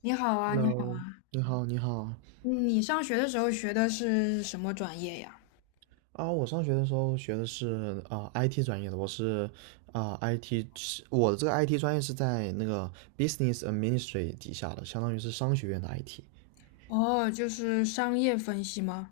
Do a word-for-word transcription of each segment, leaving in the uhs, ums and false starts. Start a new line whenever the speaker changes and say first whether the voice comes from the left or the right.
left: 你好啊，你好。
right: Hello，你好，你好
left: 嗯你上学的时候学的是什么专业呀？
right: 啊！我上学的时候学的是啊、I T 专业的，我是啊、I T，是我的这个 I T 专业是在那个 Business a d m i n i s t r a 底下的，相当于是商学院的 I T。
left: 哦，就是商业分析吗？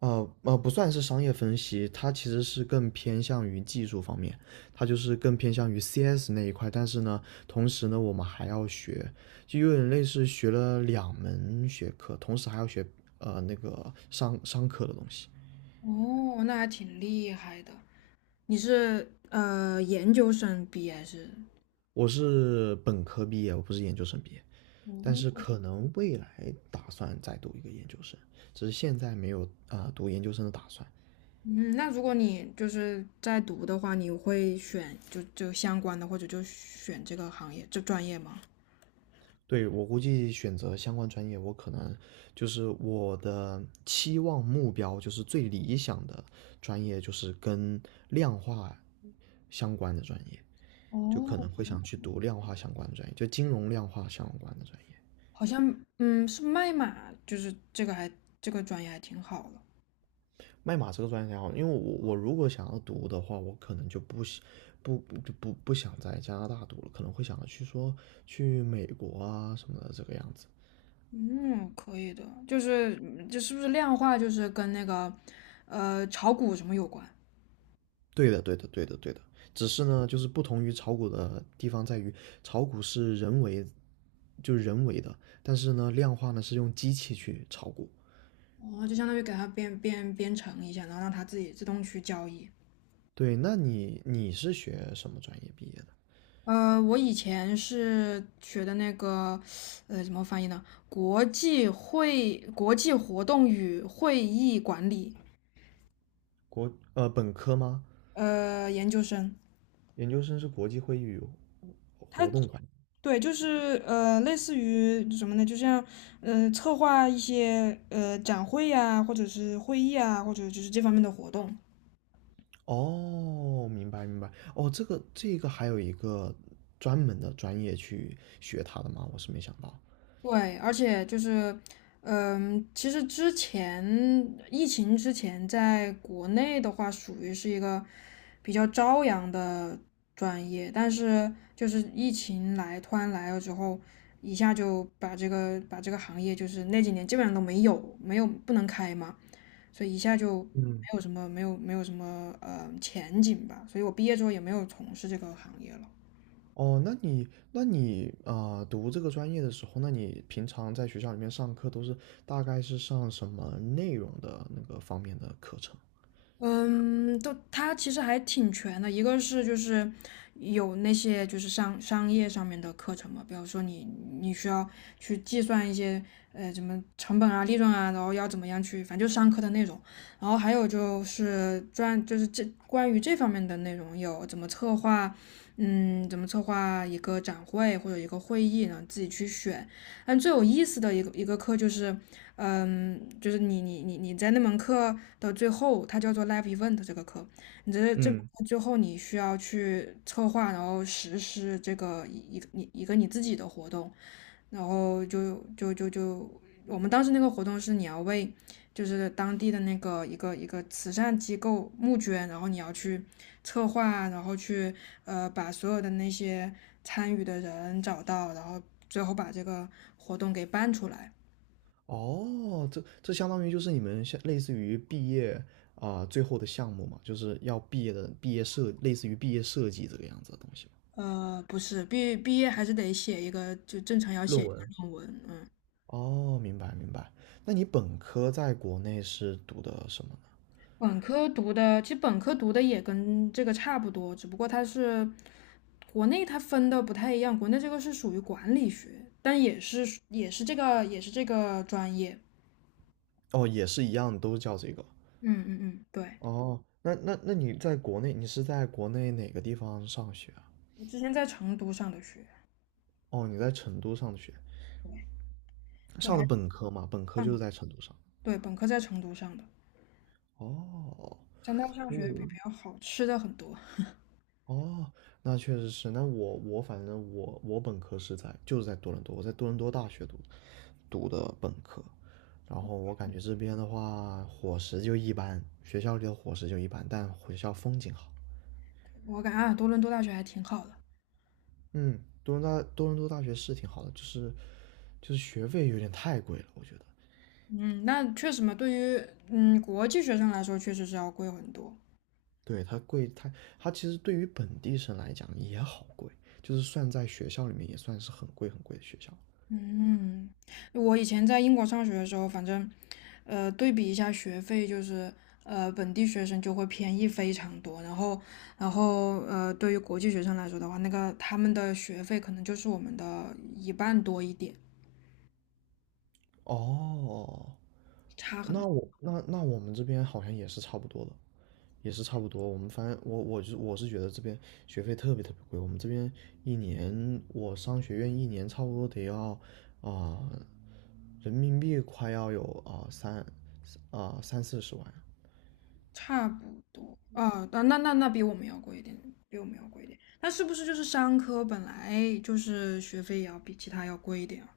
right: 呃呃，不算是商业分析，它其实是更偏向于技术方面，它就是更偏向于 C S 那一块。但是呢，同时呢，我们还要学，就有点类似学了两门学科，同时还要学呃那个商商科的东西。
left: 哦，那还挺厉害的。你是呃研究生毕业是？
right: 我是本科毕业，我不是研究生毕业，但是
left: 哦。
right: 可能未来打算再读一个研究生，只是现在没有啊、呃读研究生的打算。
left: 嗯，那如果你就是在读的话，你会选就就相关的，或者就选这个行业这专业吗？
right: 对，我估计选择相关专业，我可能就是我的期望目标，就是最理想的专业就是跟量化相关的专业，就可能会
left: 哦，
right: 想去读量化相关的专业，就金融量化相关的专业。
left: 好像嗯是麦马，就是这个还这个专业还挺好的。
right: 卖马这个专业还好，因为我我如果想要读的话，我可能就不不不不不想在加拿大读了，可能会想着去说去美国啊什么的这个样子。
left: 嗯，可以的，就是嗯这是不是量化，就是跟那个呃炒股什么有关？
right: 对的，对的，对的，对的。只是呢，就是不同于炒股的地方在于，炒股是人为，就是人为的，但是呢，量化呢是用机器去炒股。
left: 哦，就相当于给它编编编程一下，然后让它自己自动去交易。
right: 对，那你你是学什么专业毕业的？
left: 呃，我以前是学的那个呃怎么翻译呢？国际会国际活动与会议管理。
right: 国呃本科吗？
left: 呃，研究生。
right: 研究生是国际会议与
left: 它
right: 活动管理。
left: 对，就是呃，类似于什么呢？就像呃，策划一些呃展会呀、或者是会议啊，或者就是这方面的活动。
right: 哦，明白明白。哦，这个这个还有一个专门的专业去学它的吗？我是没想到。
left: 对，而且就是嗯、其实之前疫情之前，在国内的话，属于是一个比较朝阳的专业，但是就是疫情来突然来了之后，一下就把这个把这个行业就是那几年基本上都没有没有不能开嘛。所以一下就没
right: 嗯。
left: 有什么没有没有什么呃前景吧。所以我毕业之后也没有从事这个行业了。
right: 哦，那你那你啊、呃读这个专业的时候，那你平常在学校里面上课都是大概是上什么内容的那个方面的课程？
left: 嗯，都它其实还挺全的，一个是就是有那些就是商商业上面的课程嘛，比如说你你需要去计算一些呃什么成本啊、利润啊，然后要怎么样去，反正就商课的内容。然后还有就是专就是这关于这方面的内容有怎么策划。嗯，怎么策划一个展会或者一个会议呢？自己去选。但最有意思的一个一个课就是，嗯，就是你你你你在那门课的最后，它叫做 live event 这个课。你这这
right: 嗯。
left: 最后你需要去策划，然后实施这个一一个你一个你自己的活动，然后就就就就我们当时那个活动是你要为就是当地的那个一个一个慈善机构募捐，然后你要去策划，然后去呃把所有的那些参与的人找到，然后最后把这个活动给办出来。
right: 哦，这这相当于就是你们像类似于毕业啊、最后的项目嘛，就是要毕业的毕业设，类似于毕业设计这个样子的东西嘛。
left: 呃，不是。毕毕业还是得写一个，就正常要写
right: 论
left: 一个
right: 文。
left: 论文，嗯。
right: 哦，明白明白。那你本科在国内是读的什么呢？
left: 本科读的，其实本科读的也跟这个差不多，只不过它是国内它分的不太一样，国内这个是属于管理学，但也是也是这个也是这个专业。
right: 哦，也是一样，都叫这个。
left: 嗯嗯嗯，对。
right: 哦，那那那你在国内，你是在国内哪个地方上学啊？
left: 我之前在成都上的学，
right: 哦，你在成都上的学，
left: 对。就
right: 上的
left: 还
right: 本科嘛，本科
left: 上
right: 就
left: 的
right: 是在成都上。
left: 对本科在成都上的，
right: 哦，
left: 在那儿上学比
right: 哦，
left: 比较好，吃的很多。
right: 哦，那确实是。那我我反正我我本科是在就是在多伦多，我在多伦多大学读读的本科，然后我感觉这边的话伙食就一般，学校里的伙食就一般，但学校风景好。
left: 我感觉啊，多伦多大学还挺好的。
right: 嗯，多伦多多伦多大学是挺好的，就是就是学费有点太贵了，我觉得。
left: 嗯，那确实嘛，对于嗯国际学生来说，确实是要贵很多。
right: 对，它贵，它它其实对于本地生来讲也好贵，就是算在学校里面也算是很贵很贵的学校。
left: 嗯，我以前在英国上学的时候，反正，呃，对比一下学费，就是呃，本地学生就会便宜非常多，然后，然后呃，对于国际学生来说的话，那个他们的学费可能就是我们的一半多一点，
right: 哦，
left: 差很
right: 那我那那我们这边好像也是差不多的，也是差不多。我们反正我我就我是觉得这边学费特别特别贵，我们这边一年我商学院一年差不多得要啊、人民币快要有啊、三啊、三四十万。
left: 差不多啊。那那那那比我们要贵一点，比我们要贵一点。那是不是就是商科本来就是学费也要比其他要贵一点啊？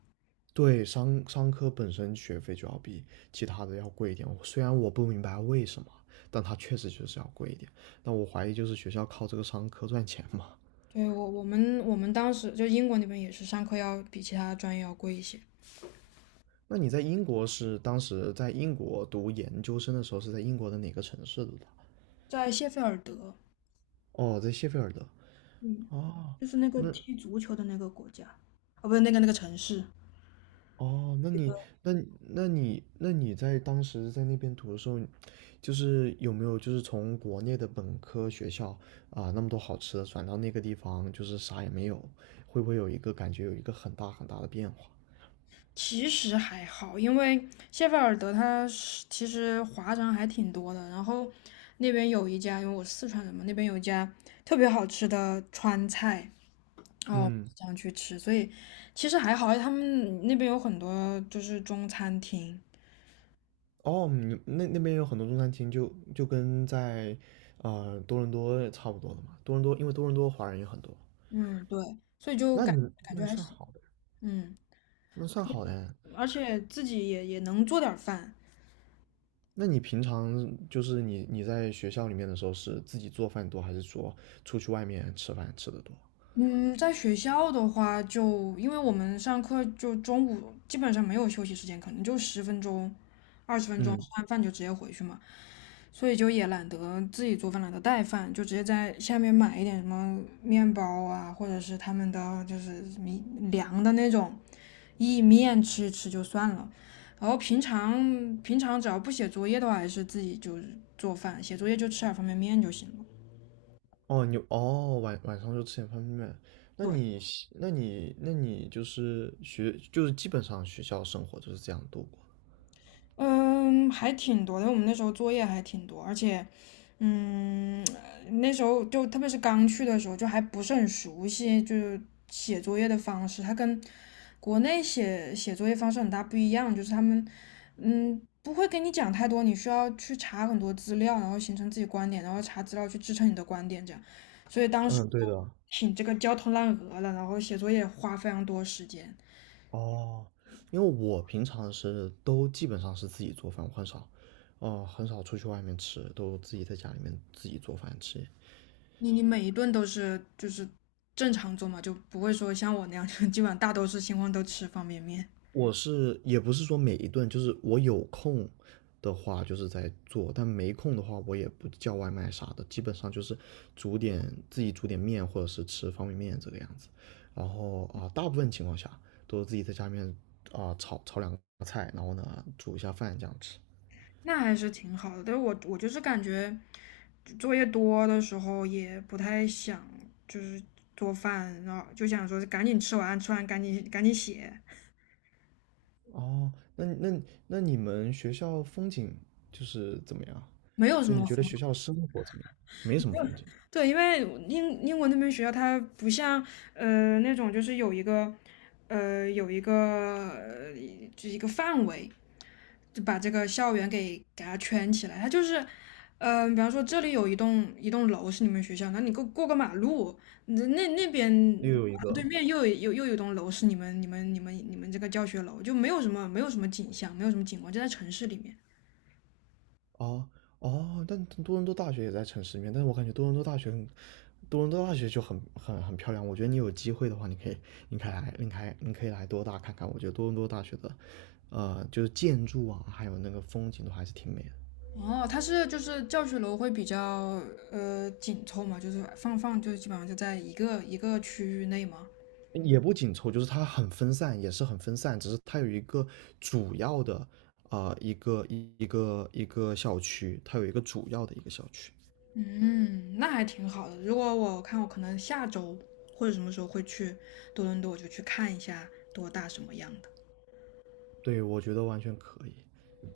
right: 对，商商科本身学费就要比其他的要贵一点，虽然我不明白为什么，但它确实就是要贵一点。但我怀疑就是学校靠这个商科赚钱嘛。
left: 对，我我们我们当时就英国那边也是上课要比其他专业要贵一些。
right: 那你在英国是当时在英国读研究生的时候是在英国的哪个城市读的？
left: 在谢菲尔德。
right: 哦，在谢菲尔德。
left: 嗯，
right: 哦，
left: 就是那个
right: 那
left: 踢足球的那个国家。哦，不是那个那个城市。
right: 哦，那你那你那你那你在当时在那边读的时候，就是有没有就是从国内的本科学校啊，那么多好吃的转到那个地方，就是啥也没有，会不会有一个感觉有一个很大很大的变化？
left: 其实还好，因为谢菲尔德它是其实华人还挺多的。然后那边有一家，因为我是四川人嘛，那边有一家特别好吃的川菜。哦，
right: 嗯。
left: 想去吃。所以其实还好，他们那边有很多就是中餐厅。
right: 哦，你那那边有很多中餐厅就，就跟在呃多伦多差不多的嘛。多伦多因为多伦多华人也很多，
left: 嗯，对，所以就
right: 那
left: 感
right: 你
left: 感
right: 那
left: 觉还
right: 算
left: 行。
right: 好的，
left: 嗯，
right: 那算好的。
left: 而且自己也也能做点儿饭。
right: 那你平常就是你你在学校里面的时候是自己做饭多，还是说出去外面吃饭吃的多？
left: 嗯，在学校的话就，因为我们上课就中午基本上没有休息时间，可能就十分钟、二十分钟，吃
right: 嗯，
left: 完饭就直接回去嘛，所以就也懒得自己做饭，懒得带饭，就直接在下面买一点什么面包啊，或者是他们的就是米凉的那种意面吃一吃就算了。然后平常平常只要不写作业的话，还是自己就是做饭，写作业就吃点方便面就行了。
right: 哦，你哦晚晚上就吃点方便面。那
left: 对。
right: 你喜那你那你就是学就是基本上学校生活就是这样度过。
left: 嗯，还挺多的。我们那时候作业还挺多，而且，嗯，那时候就特别是刚去的时候，就还不是很熟悉，就是写作业的方式，它跟国内写写作业方式很大不一样。就是他们，嗯，不会跟你讲太多，你需要去查很多资料，然后形成自己观点，然后查资料去支撑你的观点，这样。所以当时
right: 嗯，对的。
left: 挺这个焦头烂额的，然后写作业花非常多时间。
right: 哦，因为我平常是都基本上是自己做饭，我很少，哦、很少出去外面吃，都自己在家里面自己做饭吃。
left: 你你每一顿都是就是正常做嘛，就不会说像我那样，就基本上大多是情况都吃方便面。
right: 我是也不是说每一顿，就是我有空的话就是在做，但没空的话我也不叫外卖啥的，基本上就是煮点自己煮点面或者是吃方便面这个样子。然后啊、大部分情况下都是自己在家里面啊、炒炒两个菜，然后呢煮一下饭这样吃。
left: 那还是挺好的。但是我我就是感觉作业多的时候也不太想就是做饭，然后就想说赶紧吃完，吃完赶紧赶紧写。
right: 哦，那那那你们学校风景就是怎么样？
left: 没有什
right: 就你
left: 么
right: 觉得
left: 方法。
right: 学校生活怎么样？没什么风景，
left: 对，因为英英国那边学校它不像呃那种就是有一个呃有一个呃就是一个范围，就把这个校园给给它圈起来。它就是，嗯，比方说这里有一栋一栋楼是你们学校，那你过过个马路，那那那边
right: 又有一
left: 马路对
right: 个
left: 面又有又又有一栋楼是你们你们你们你们这个教学楼，就没有什么没有什么景象，没有什么景观，就在城市里面。
right: 哦哦，但多伦多大学也在城市里面，但是我感觉多伦多大学很，多伦多大学就很很很漂亮。我觉得你有机会的话，你可以你可以来，你可以你可以来多大看看。我觉得多伦多大学的，呃，就是建筑啊，还有那个风景都还是挺美的。
left: 哦，它是就是教学楼会比较呃紧凑嘛，就是放放就基本上就在一个一个区域内嘛。
right: 也不紧凑，就是它很分散，也是很分散，只是它有一个主要的啊、呃一个一一个一个校区，它有一个主要的一个校区。
left: 嗯，那还挺好的。如果我看我可能下周或者什么时候会去多伦多，我就去看一下多大什么样的。
right: 对，我觉得完全可以。